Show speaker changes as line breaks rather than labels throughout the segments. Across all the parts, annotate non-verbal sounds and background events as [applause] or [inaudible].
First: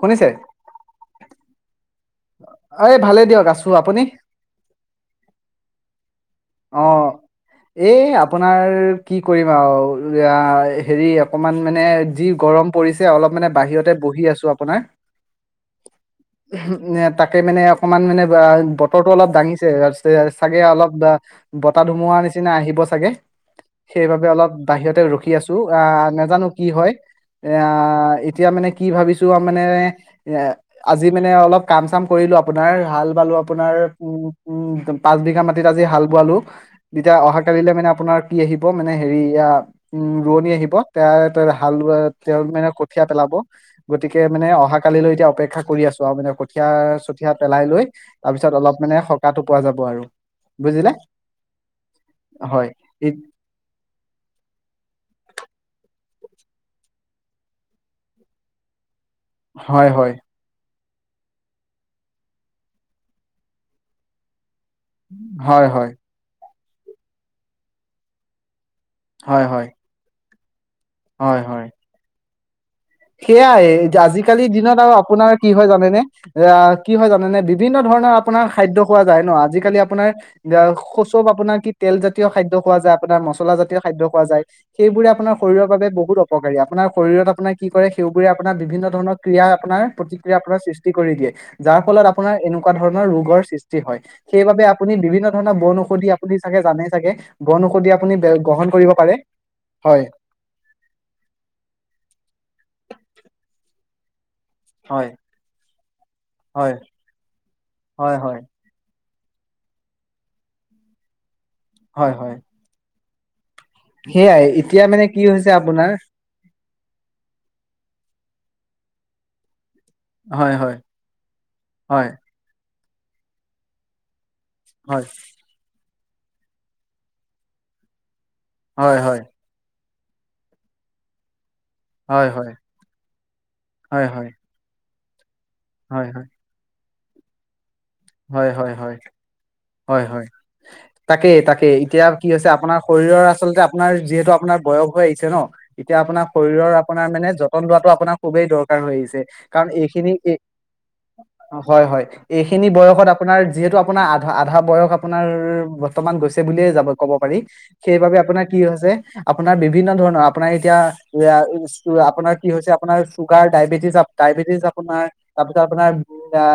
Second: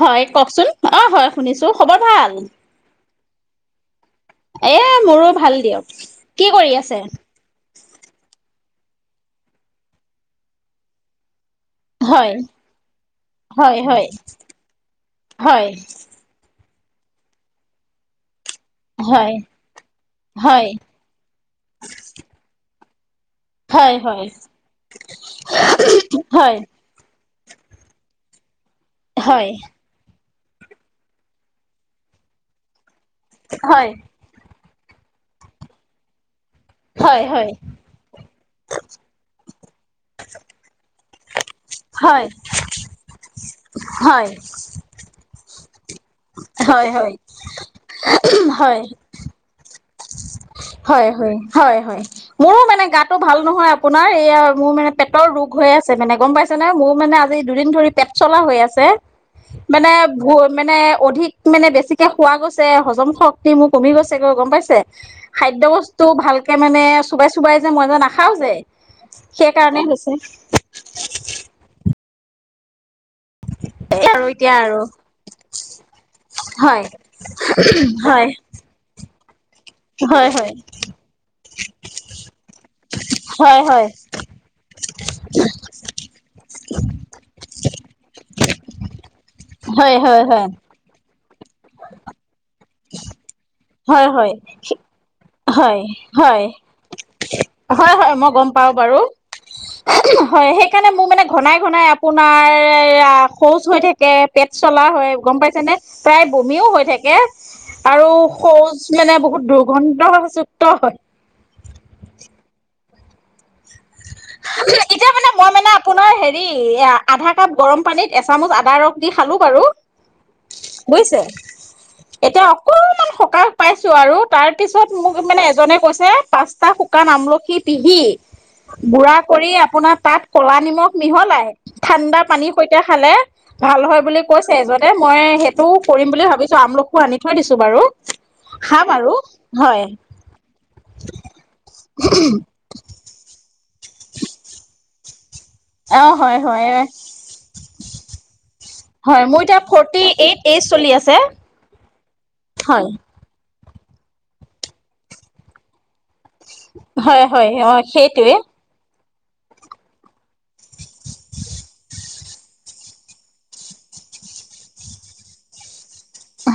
হয় কওকচোন অ' হয় শুনিছো। খবৰ ভাল
এই ভালে দিয়ক আছো আপুনি
এ মোৰো ভাল দিয়ক। কি কৰি আছে
অ' এই আপোনাৰ কি কৰিম আৰু হেৰি অকমান মানে যি
হয়
গৰম পৰিছে অলপ মানে
হয়
বাহিৰতে
হয়
বহি আছো আপোনাৰ।
হয়
তাকে মানে অকণমান মানে বতৰটো অলপ
হয়
দাঙিছে তাৰপিছ চাগে
হয়
অলপ বা বতাহ ধুমুহাৰ নিচিনা আহিব চাগে।
হয় হয়
সেইবাবে অলপ বাহিৰতে ৰখি আছো আহ নাজানো কি হয়। এ এতিয়া মানে কি ভাবিছো
হয়
আৰু
হয়
মানে এ আজি মানে অলপ কাম চাম কৰিলো আপোনাৰ ভাল পালো আপোনাৰ উম উম পাচ বিঘা মাটিত আজি হাল বালো [unintelligible] যেতিয়া
হয় হয়
অহা কালিলে মানে আপোনাৰ কি আহিব মানে হেৰিয়া উম ৰোৱনী আহিব তে হালোৱা
হয়
তেল মানে কঠিয়া পেলাব গতিকে মানে অহা কালিলৈ এতিয়া অপেক্ষা কৰি আছো। চ মানে কঠিয়া
হয় হয় হয়
চঠিয়া পেলাই লৈ তাৰ পিছত অলপ
হয়
মানে সকো পোৱা যাব আৰু। [unintelligible] বুজিলে
হয় হয় মোৰো
হয়
মানে গাতটো
ই-
ভাল নহয় আপোনাৰ এইয়া মোৰ মানে পেটৰ ৰোগ হৈ আছে মানে গম পাইছে ন মোৰ মানে আজি দুদিন ধৰি পেট চলা হৈ আছে
হয়
মানে
হয়
ভ মানে অধিক মানে বেছিকে খোৱা গৈছে হজম শক্তি মোৰ কমি গৈছে গৈ গম পাইছে! খাদ্্য
হয় হয়
বস্তু ভাল তাকে মানে চোবাই চবাই যে মই যে নাখাওঁ যে!
হয় হয়
সেইকাৰণেই হৈছে
হয় হয় সেয়াই
এই আৰু
আজিকালিৰ
এতিয়া
দিনত আৰু আপোনাৰ য
হয় হয়
ন আজি জ খালি
হয় হয়
আপোনাৰব আপোনাৰ কি তেলজাতীয় খাদ্য খোৱা যায় আপোনাৰ মচলা
হয়
জাতীয়
হয়
খাদ্য খোৱা যায় সেইবোৰে আপোনাৰ শৰীৰৰ বাবে বহুত উপকাৰী আপোনাৰ শৰীৰত আপোনাক কি কৰে সেইবোৰে আপাৰ বিভিন্ন ধৰণৰ ক্ৰিয়া আপোনাৰ
হয় হয়
প্ৰতিক্ৰিয়া
হয়
আপোনাৰ সৃষ্টি কৰি দিয়ে যাৰ ফলত আপোনাৰ এনেকুৱা তেনেকোৱা ধৰণ ৰোগৰ সৃষ্টি।
হয় হয়
সেইবাবে আপুনি বিভিন্ন ধৰণৰ বন ঔষধি আপুনি চাগে জানেই চাগে বন ঔষধি
হয়
আপুনি
হয় মই গম
গ্ৰহণ
পাওঁ
কৰিব
বাৰু
পাৰে
হয় সেইকাৰণে মোৰ মানে ঘনাই ঘনাই আপোনাৰ মাৰ শৌচ হৈ থাকে পেট চলা হয় গম পাইছে নে প্ৰায় বমিও
হয়
হৈ থাকে আৰু
হয় হয়
পৌজ মানে বহুত দুৰ্গন্ধ যুক্ত হয়।
হয় হয়।
এতিয়া মানে মই মানে আপোনাৰ হেৰি এ আধা কাপ গৰম পানীত এচামুচ দা ৰস দি খালো বাৰু!
হয় হয়
বুজিছে
হয়
এতিয়া অকমান সকাহ পাইছোঁ আৰু। তাৰ পিছত
হয়
মোক মানে এজনে কৈছ ছে পাঁচটা শুকান আমলখি পিহি
হয়
গুৰা
হয়
কৰি আপোনাৰ তাত ক'লা নিমখ মিহলাই ঠাণ্ডা
হয়
পানীৰ সৈতে খালে ভাল হয় বুলি কৈছে এজন মইয়ে সে তো
হয় হয়
কৰিম বুলি ভাবিছো আমল [unintelligible] আনি থৈ দিছো বাৰু।
হয় হয়
খাম
হয়,
আৰু
হয় হয়। তাকে তাকে এতিয়া কি হৈছে আপোনাৰ শৰীৰৰ আচলতে আপোনাৰ যিহেতু আপোনাৰ বয়স হৈ আহিছে ন এতিয়া
অ
আপোনাৰ
হয় হয়
শৰীৰৰ আপোনাৰ মানে যতন লোৱাটো আপোনাৰ খুবেই দৰ
হয় মোৰ এতিয়া ফৰ্তি এইট এজ চলি আছে।
হয় হয় এইখিনি
হয়
বয়স [unintelligible] আপোনাৰ আধা - আধা বয়স আপোনাৰ বৰ্তমান গৈছ ছে বুলিয়ে যাব - কব
হয়
পাৰি,
হয় অ
সেইবাবে
সেইটোৱে
আপোনাৰ কি হৈছে আপোনাৰ বিভিন্ন ধৰণৰ আপোনাৰ এতিয়া [unintelligible] আপোনাৰ কি হৈছে আপোনাৰ চুগাৰ ডায়বেটিছ - ডায়বেটিছ আপোনাৰ তাৰপিছত আপোনাৰ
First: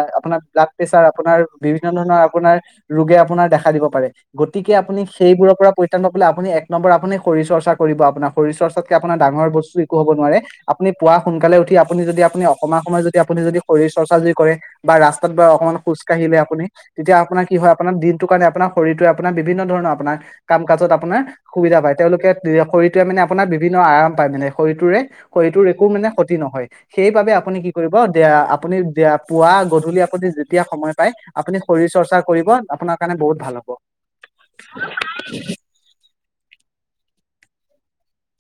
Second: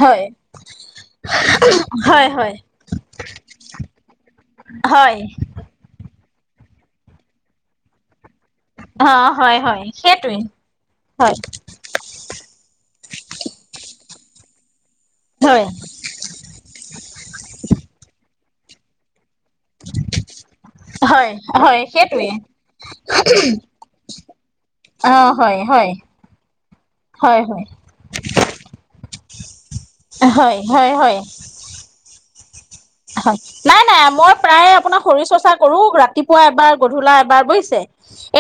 হয়
আপোনাৰ ব্লাড পেছাৰ আপোনাৰ বিভিন্ন ধৰণৰ
হয় হয়
আপোনাৰ ৰোগে আপোনাৰ দেখা দিব পাৰে গতিকে আপুনি
হয়
সেইবোৰৰ পৰা পৰিত্ৰাণ পাবলে আপুনি এক নম্বৰ আপুনি শৰীৰ চৰ্চা কৰিব আপোনা শৰীৰ চৰ্চাতকে
অ
আপোনাৰ ডাঙৰ
হয়
বস্তু
হয়
একো হ'ব নোৱাৰে,
সেইটোৱে
আপুনি পুৱা
হয়
সোনকালে উঠি আপুনি যদি আপনি অকমান সময় যদি তে আপুনি যদি শৰীৰ চৰ্চা যদি কৰে বা ৰাস্তাত বা
হয়
অকমান খোজ আপুনি তেতিয়া আপোনাৰ কি হয় আপোনাৰ দিনটোৰ কাৰণে আপোনাৰ শৰীৰ টোৱে আপ আপোনাৰ বিভিন্ন ধৰণৰ আপোনাৰ কাম কাজত আপোনাৰ
হয়
সুবিধা
হয়
পায়,
সেইটোৱে
তেওঁলোকে [unintelligible] শৰীৰটোৱে মানে আপোনাৰ বিভিন্ন আৰাম পায় মানে শৰীৰটোৰে
অ
-
হয়
শৰীৰটোৰ একো
হয়
মানে ক্ষতি নহয় সেইবাবে
হয়
আপুনি
হয়
কি কৰিব দে - আ আপুনি দে - আ পুৱা গধূলি আপুনি
হয়
যেতিয়া
হয়
সময় পাই
হয়
আপুনি শৰীৰ চৰ্চা কৰিব আপোনাৰ কাৰণে বহুত
হয়
ভাল হ'ব
নাই নাই মই প্ৰায় আপোনাৰ শৰীৰচৰ্চা কৰো ৰাতিপুৱা এবাৰ গধূলা এবাৰ বুইছে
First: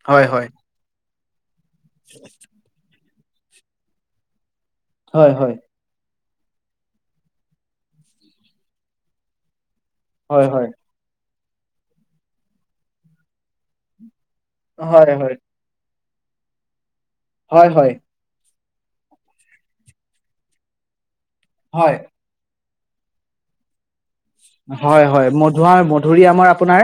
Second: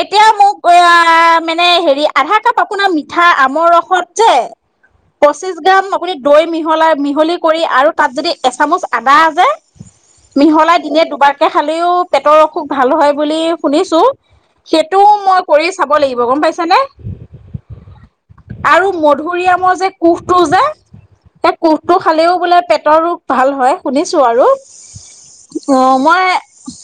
হয় হয়
মানে হেৰি আধা কাপ আপোনাৰ পিঠা আমৰ ৰসত যে
হয়
পচিছ
হয়
গ্ৰাম আপুনি দৈ মিহলাই মিহলি কৰি আৰু তাত যদি এচামুচ আদা যে
হয় হয়
মিহলাই দিনে দুবাৰ কে খালেও পেটৰ অসুখ ভাল হয় বুলি শুনিছো সেইটোও
হয়
মই কৰি চাব ক'ব লাগিব গম পাইছে নে
হয় হয়
আৰু মধুুৰিআমৰ যে কোহঁটো যে তে
হয় হয়
কোহঁটো খালেও বোলে পেট পেটৰ ৰোগ ভাল হয় শুনিছো আৰু
হয় হয়
অ
মধুাআৰ
মই
মধুৰিআমৰ আপোনাৰ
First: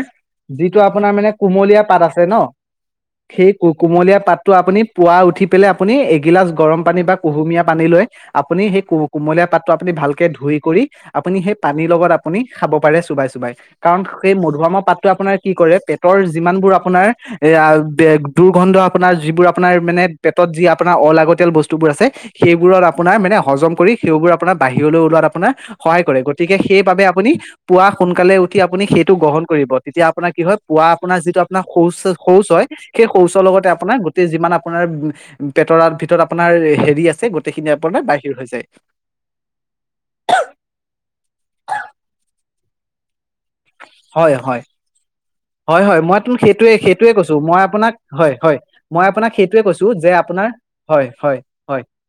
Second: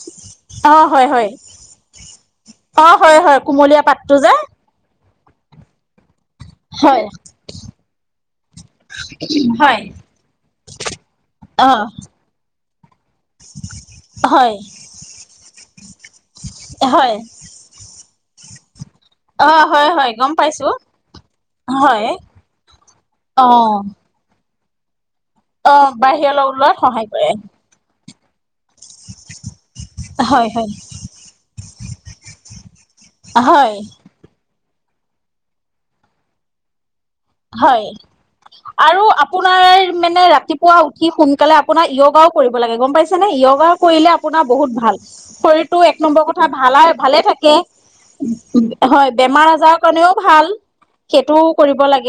অ
যিটো
হয়
আপোনাৰ
হয়
মানে কুমলীয়া পাত আছে ন
অ হয় হয়
সেই কুমলীয়া
যে
পাতটো আপুনি পুৱা উঠি পেলাই আপুনি গিলাচ গৰম পানী
হয়
বা কুহুমীয়া পানী লৈ আপুনি সেই কুমলীয়া পাতটো
হয়
আপুনি ভালকে ধুই কৰি আপুনি সেই
অ
পানীৰ লগত খাব পাৰে চুবাই চুবাই কাৰণ সেই
হয়
মধুআমৰ পাতটোৱে আপোনাৰ কি কৰে পেটৰ যিমানবোৰ আপোনাৰ
হয়
এ দুৰ্গন্ধ আপোনাৰ যিবোৰ
অ
আপোনাৰ
হয়
মানে
হয় গম
পেটত যি
পাইছো
আপোনাৰ অলাগতিয়াল বস্তুবোৰ আছে
হয়
সেইবোৰৰ আপোনাৰ মানে
অ
হজম কৰি সেইবোৰ আপোনাৰ বাহিৰলৈ ওলোৱাত আপোনাৰ
অ
সহায় কৰে
বাহিৰলৈ
গতিকে
ওলোৱাত
সেইবাবে
সহায় কৰে
আপুনি পুৱা সোনকালে উঠি আপুনি সেইটো গ্ৰহণ কৰিব তেতিয়া আপোনাৰ কি হয় পুৱা আপোনাৰ যিটো আপোনাৰ শৌচ শৌচ হয় সেই সৌচৰ লগতে
হয়
আপোনাৰ গোটেই যিমান আপোনাৰ উম পেটৰ ভিতৰত আপোনাৰ হেৰি আছে গোটেইখিনি
হয়
আপোনাৰ বাহিৰ হৈ যায়
আৰু আপোনাৰ মানে ৰাতিপুৱা উঠি সোনা কালে আপোনাৰ য়োগাও কৰিব লাগে গম পাইছে নে য়োগা কৰিলে
হয়
আপোনাৰ
হয়
বহুত ভাল শৰীৰটো
হয়
এক
হয় মই
নম্বৰ
তোক
কথা
সেইটোৱে
ভালা
সেইটোৱে
ভালে
কৈছো
থাকে
মই আপোনাক হয় হয় মই
হয়
আপোনাক
বেমাৰ
সেইটোৱে
আজাৰৰ
কৈছো যে
কাৰণেও ভাল
আপোনাৰ হয় হয়
সেইটোও কৰিব
হয়
লাগে।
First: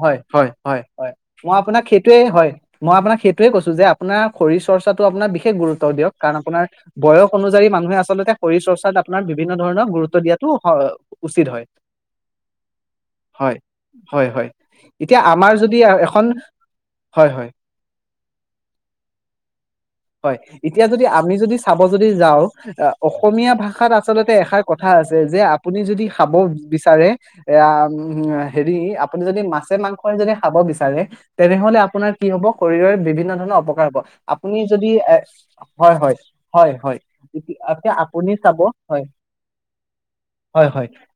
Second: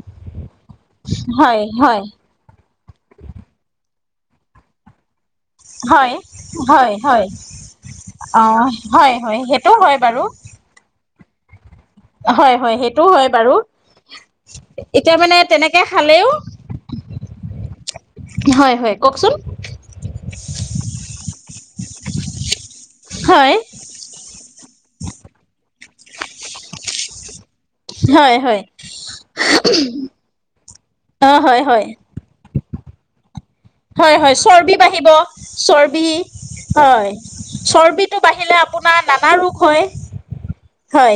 হয় হয় হয় হয় মই আপোনাক সেইটোৱে হয়। মই আপোনাক সেইট কৈছো যে আপোনাৰ শৰীৰ চৰ্চাতটো আপোনাৰ বিশে গুৰুত্ব
হয়
দিয়ক কাৰণ আপোনাৰ
হয় হয়
বয়স অনুযায়ী মানুহে আচলতে
অ
শৰীৰ চৰ্চাত
হয়
আপোনাৰ
হয়
বিভিন্ন
সেইটো
ধৰণৰ
হয়
গুৰুত্ব
বাৰু
দিয়াটো হয় উচিত হয়
হয় হয় সেইটো হয় বাৰু
হয় হয়
এতিয়া মানে
আমাৰ যদি
তেনেকে
এখন
খালেও
হয় হয়
হয় হয় কওকচোন।
হয় এতিয়া যদি আমি যদি চাব যদি যাওঁ অসমীয়া
হয়
ভাষাত আচলতে এষাৰ কথা আছে যে আপুনি যদি- খাব বিচাৰে- এয়া
হয় হয়
হেৰি আপুনি যদি মাছে মাংস যদি খাব বিচাৰে
অ হয়
তেনেহলে
হয়
আপোনাৰ কি হ'ব? শৰীৰৰে বিভিন্ন ধৰণৰ- উপকাৰ হব
হয় হয়
আপুনি
চৰ্বি বাঢ়িব
হয়
চৰ্বি
হয় হয় এতিয়া
চৰ্বিটো
আপোনাৰ
বাঢ়িলে আপোনাৰ নানা ৰোগ হয় হয়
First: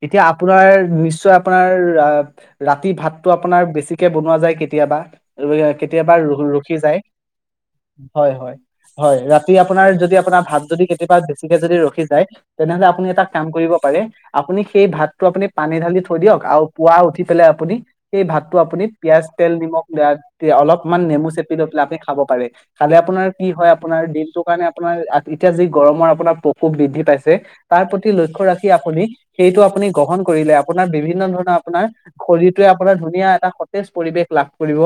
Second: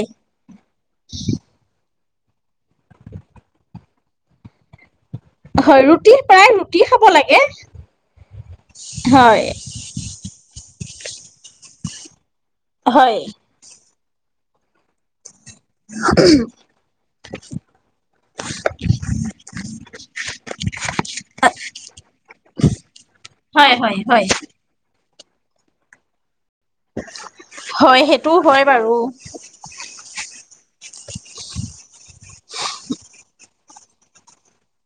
নিশ্চয় আপুনি চাব - ৰাতি ভাতটো আপোনাৰ বেছিকে বনোৱা যায় কেতিয়াবা-
হয়
কেতিয়াবা
ৰুটি প্ৰায়
ৰখি
ৰুটি
যায়
খাব লাগে।
হয় হয় হয় ৰাতি আপোনাৰ যদি আপোনাৰ ভাত- যদি কেতিয়াবা বেছিকে যদি ৰখি যায় তেনেহলে আপুনি
হয়
এটা কাম কৰিব পাৰে। আপুনি সেই ভাত- টো আপুনি পানী ঢালি থৈ দিয়ক আৰু পুৱা উঠি পেলাই আপুনি সেই ভাতটো আপুনি পিয়াজ তেল নিমখ অলপমান নেমু চেপি লৈ পেলাই আপুনি খাব পাৰে। আপোনাৰ কি হয় আপোনাৰ দমটোৰ কাৰণে আপোনাৰ এতিয়া যি গৰমৰ আপোনাৰ খুব বৃদ্ধি পাইছে তাৰ
হয়
প্ৰতি
সেইটো
লক্ষ্য়
হয়
ৰাখি
বাৰু
আপুনি সেইটো আপুনি গ্ৰহণ কৰিলে আপোনাৰ বিভিন্ন ধৰণৰ আপোনাৰ শৰীৰটোৱে আপোনাৰ ধুনীয়া এটা- জ পৰিৱেশ লাভ কৰিব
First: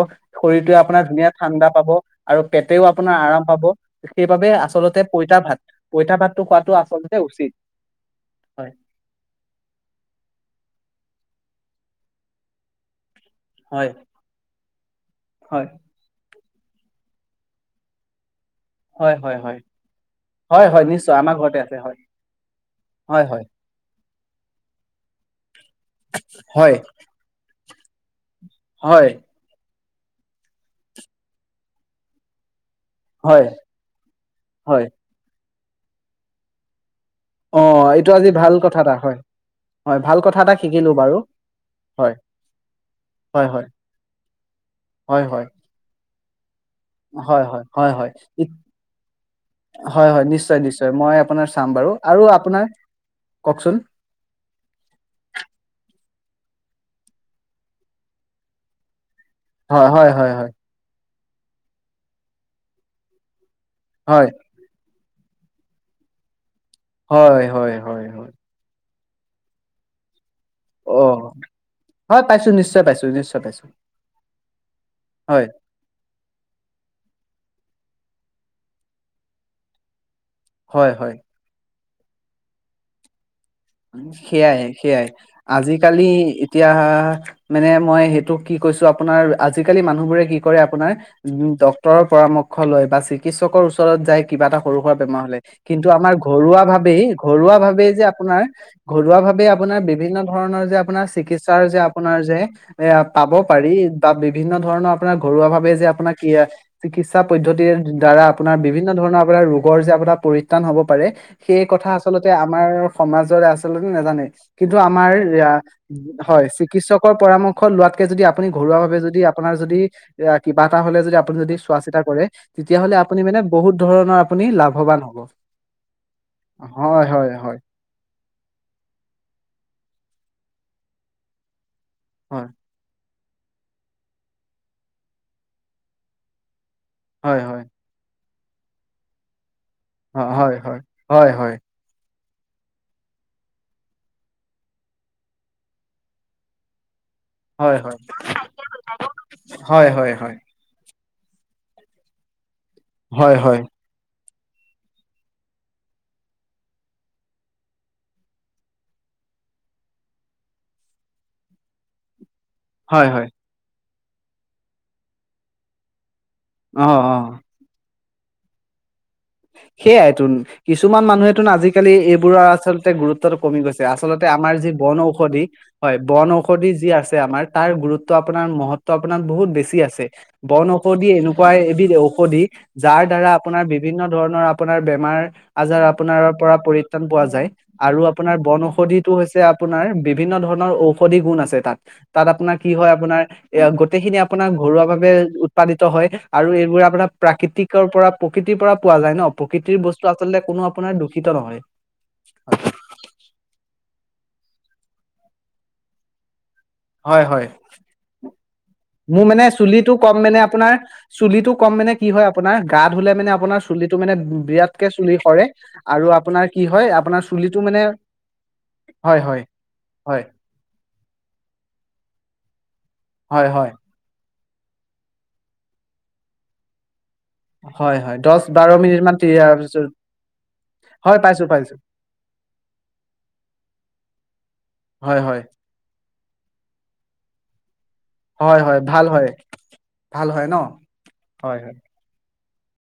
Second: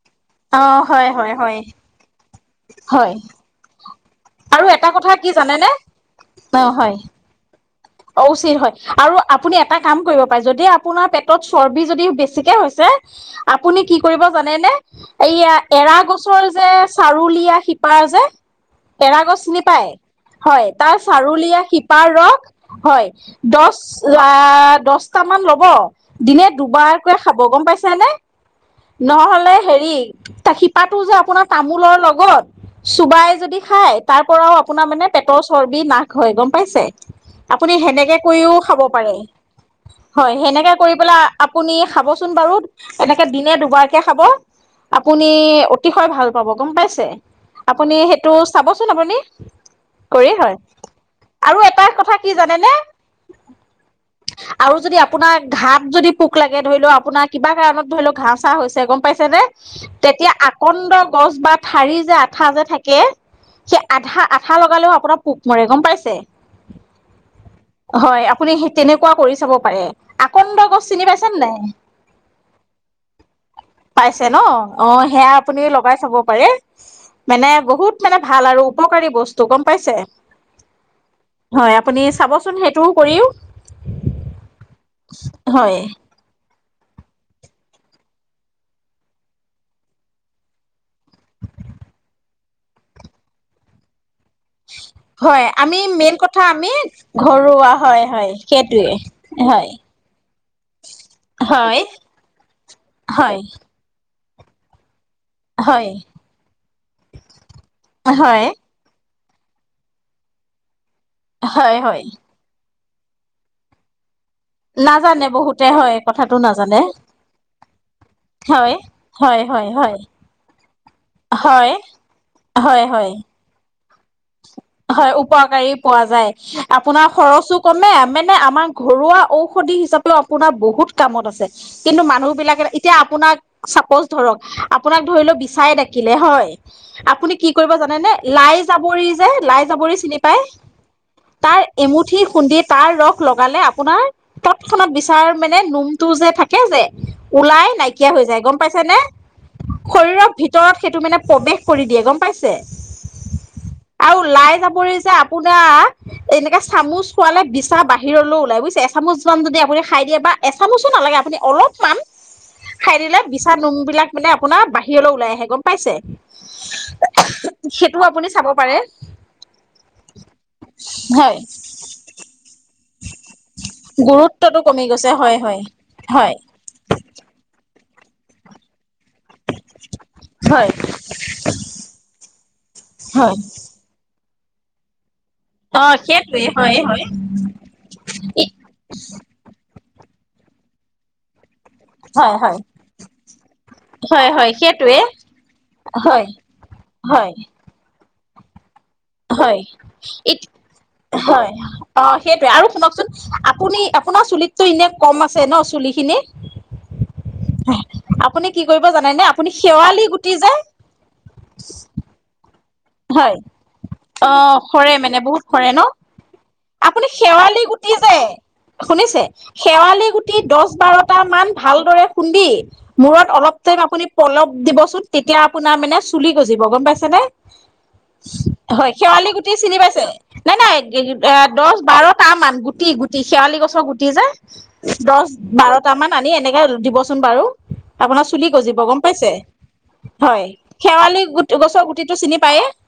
অ
শৰীৰটোৱে আপোনাৰ
হয়
ধুনীয়া
হয় হয়
ঠাণ্ডা পাব আৰু এতেও
হয়
আপোনাৰ আৰাম পাব সেইবাবে
আৰু এটা
আচল্ততে
কথা কি
পইতা ভাত
জানেনে
পইতা ভাতটো
অ
খোৱাাতটো
হয়
আচল্ততে উচিত
অ উচিত হয় আৰু আপুনি এটা কাম কৰিব পাৰে যদি আপোনাৰ পেটত চৰ্বি যদি বেছিকে হৈছে আপুনি
হয়
কি কৰিব জানে নে এইয়া
হয়
এৰা কছ চৰ যে চাৰুলীয়া শিপাৰ যে
হয়
কেৰা গছ
হয়
চিনি
হয়
পায়? হয়, তাৰ
নিশ্চয় আমাৰ ঘৰতে
চাৰুলীয়া
আছে হয়
শিপাৰ ৰস হয় দহ লা দহটা মান ল দিনে
হয়
দুবাৰকে খাব গম পাইছ চেনে
হয়
নহ'লে হেৰি ত শিপাটো যে আপোনাৰ তামোলৰ লগত চুবাই
হয়
যদি খায়, তাৰ পৰাও
হয়
আপোনাৰ মানে পেটৰ চৰ্বি নাশ হয়, গম পাইছে?
অ
আপুনি
এইটো
সেনেকে
আজি
কৰিও
ভাল
খাব
কথা এটা
পাৰে,
হয় ভাল
হয়
কথা এটা
সেনেকে
শিকিলো
কৰি
বাৰু
পেলাই আপুনি
হয়
খাবচোন বাৰু, এনেকে
হয়
দিনে
হয়
দুবাৰকে খাব,
হয়
আপুনি
হয়
অতিশয় ভাল পাব গম পাইছে?
হয় হয়
আপুনি
হয়
সেইটো
হয়
চাবচোন আপুনি কৰি হয়
নিশ্চয় নিশ্চয় মই আপোনাৰ
আৰু
চাম
এটা
বাৰু
কথা
আৰু আপোনাৰ কওকচোন
আৰু যদি আপোনাৰ ঘা যদি পোক লাগে, ধৰি লও আপোনাৰ কিবা কাৰণত ধৰি লওক ঘাঁ-চা হৈছে পাইছে নে?
হয় হয় হয়
তেতিয়া আ
হয়
গছ বা ঠাৰি যে আঠা যে থাকে সেই আধা
হয়
আঠা লগালেও আপোনাক কোক মৰে গম পাইছে
হয়, হয়, হয়, হয়।
কুৱা কৰি চাব পাৰে আকন্দ গছ
অ
চিনি পাইছেনে নাই?
হয় পাইছো নিশ্চয় পাইছো নিশ্চয় পাইছো
পাইছে ন, অ সেয়া
হয়
আপুনি লগাই চাব পাৰে। মানে বহুত মানে ভাল আৰু উপকাৰী বস্তু গম পাইছে?
হয়, হয়।
হয় আপুনি চাবচোন সেইটোও কৰিও।
সেইয়াই-সেইয়াই
হয়
আজিকালি এতিয়া মানে মই সেইটো কি কৈছো আপোনাৰ, আজিকালি মানুহবোৰে কি কৰে আপোনাৰ, উ ডক্তৰৰ পৰামৰ্শ লয় বা চিকিৎসকৰ ওচৰত যাই কিবা এটা সৰু-সুৰা বেমাৰ হলে,
হয় আমি
কিন্তু আমাৰ
মেইন কথা
ঘৰুৱা
আমি
ভাৱেই, ঘৰুৱা ভাৱেই
হয়
যে
হয়
আপোনাৰ
সেইটোৱে
ঘৰুৱা ভাৱে
হয়
আপোনাৰ বিভিন্ন ধৰণৰ যে আপোনাৰ চিকিৎসাৰ যে
হয়,
আপোনাৰ যে এ পাব
হয়,
পাৰি তাত বিভিন্ন ধৰণৰ আপোনাৰ ঘৰুৱাভাৱে যে
হয়,
আপোনাৰ কি চিকিৎসা পদ্ধতিৰ দ্বাৰা
হয়,
আপোনাৰ বিভিন্ন ধৰণৰ ৰোগৰ যে আপোনাৰ পৰিত্ৰাণ হ'ব পাৰে সেই
হয়,
কথা
হয়।
আচলতে আমাৰ সমাজ আছলে নেজানে কিন্তু আমাৰ
নাজানে বহুতে হয় কথাটো
হয়
নাজানে
চিকিৎসকৰ পৰামৰ্শ লোৱাতকে যদি আপুনি
হয়।
ঘৰুৱা ভাৱে যদি
হয়,
আপোনাৰ
হয়,
যদি
হয়,
কি হ'লে যদি আপুনি যদি
হয়,
চোৱা চিতা কৰে
হয়,
তেতিয়াহ'লে
হয়,
আপুনি মানে বহুত ধৰণৰ আপুনি লাভৱান
হয়,
হ'ব
উপকাৰী পোৱা যায়
হয়
আপোনাৰ
হয়
খৰচো
হয়
কমে মা মানে আমাৰ ঘৰুৱা ঔষধি হিচাপেও আপোনাৰ বহুত কামত আছে। কিন্তু
হয়
মানুহবলাকে এতিয়া আপোনাক চাপজ ধৰক আপোনাক ধৰি লওঁক বিছাই ডাকিলে হয়। আপুনি
হয়
কি
হয়
কৰিব জানে নে লাইছ পৰি যে লাইচ চাপৰি চিনি
হয়
পায়
হয় হয় হয়
তাৰ এমুঠি খুন্দি তাৰ ৰস লগালে আপোনাৰ তৎক্ষণাত বিচাৰ মানে নোমটো যে থাকে যে ওলাই
হয় হয়
নাইকিয়া হৈ যায় গম পাইছে নে,
হয় হয় হয়
শৰীৰৰ ভিতৰত সেইটো মানে প্ৰৱেশ কৰি দিয়ে গম পাইছে।
হয়, হয়।
আৰু ললাই যাবৰে যে আপোনাৰ এনেকে চামুচ খোৱালে বিছা বাহিৰলৈ ওলাই বুজিছে এচামুচমানান যদি আপুনি খাই দিয়ে বা এচামুচো নালাগে আপুনি অলপমান। খাই
হয়
দিলে
হয়
বিছাৰ নোম বিলাক মানে আপোনাৰ বাহিৰলৈ ওলাই আহে গম পাইছে।
অ', অ'।
টো আপুনি চাব পাৰে
সেইয়াই তন কিছুমান
হয়
মানুহেটো আজিকালি এইবোৰৰ আচলতে গুৰুত্বটো কমি গৈছে আচল্ততে আমাৰ
গুৰুত্বটো
যি
কমি
বন
গৈছে হয়
ঔষধি হয় বন ঔষধি যি আছে আমাৰ তাৰ গুৰুত্ব টো আপোনাৰ মহত্ব আপোনাৰ বহুত বেছি আছে। বন
হয়
ঔষধি এনেকুৱা এবিধ ঔষধি যাৰ দ্বাৰা
হয়
আপোনাৰ বিভিন্ন ধৰণৰ আপোনাৰ বেমাৰ
অ
আজাৰ আপোনাৰ
সেইটোৱে
পৰা
হয়
পৰিত্ৰাণ
হয়
পোৱা যায় আৰু আপোনাৰ বনৌষধিটো হৈছে আপোনাৰ বিভিন্ন ধৰণৰ ঔষধি গুণ আছে তাত। তাত আপোনাৰ কি হয় আপোনাৰ এ গোটেইখিনি
হয়
আপোনাৰ
হয়
ঘৰুৱা
সেইটোৱে
ভাৱে উৎপাদিত হয় আৰু এইবোৰ আপোনাৰ
হয়
প্ৰাকৃতিকৰ পৰা প্ৰকৃতিৰ পৰা পোৱা যায় ন
হয়,
প্ৰকৃতিৰ বস্তু আচলতে কোনো আপোনাৰ দূষিত
হয়,
নহয়
অ', সেইটোৱে আৰু শুনকচোন আপুনি আপোনাৰ চুলিত টো এনে কম আছে ন' চুলিখিনি
হয়, হয়
জানেনে
মোৰ মানে
আপুনি
চুলিটো
শেৱালি
কম
গুটি
মানে
যে
আপোনাৰ চুলিটো কম মানে কি হয় আপোনাৰ গা ধুলে মানে
হয়,
আপোনাৰ চুলিটো মানে
অ
বিৰাটকে
সৰে
চুলি
মানে বহুত সৰে ন
আৰু আপোনাৰ কি হয়
আপুনি
আপোনাৰ চুলিটো
শেৱালি
মানে
গুটি যে
হয়
শুনিছে,
হয়
শেৱালি
হয়
গুটি দহ বাৰ এটা মান ভালদৰে খুন্দি মূৰত
হয়
অলপ
হয়
টাইম আপুনি পলপ দিবচোন তেতিয়া আপোনাৰ মানে চুলি গজিব গম পাইছে নে?
দহ বাৰ
হয়,
মিনিট মান তি
শেৱালি গুটি চিনি পাইছে, নাই নাই এ
হয় পাইছো
দহ
পাইছো
বাৰটা মান গুটি গুটি শেৱালি গছৰ গুটি যে দহ
হয় হয়
বাৰটা মান মানি এনেকে দিবচোন বাৰু। আপোনাৰ চুলি
হয় হয়
গজিব গম
ভাল হয়
পাইছে,
ভাল
হয়
ন
শেৱালি গু
হয় হয়
গছৰ গুটিত চিনি পায়ে।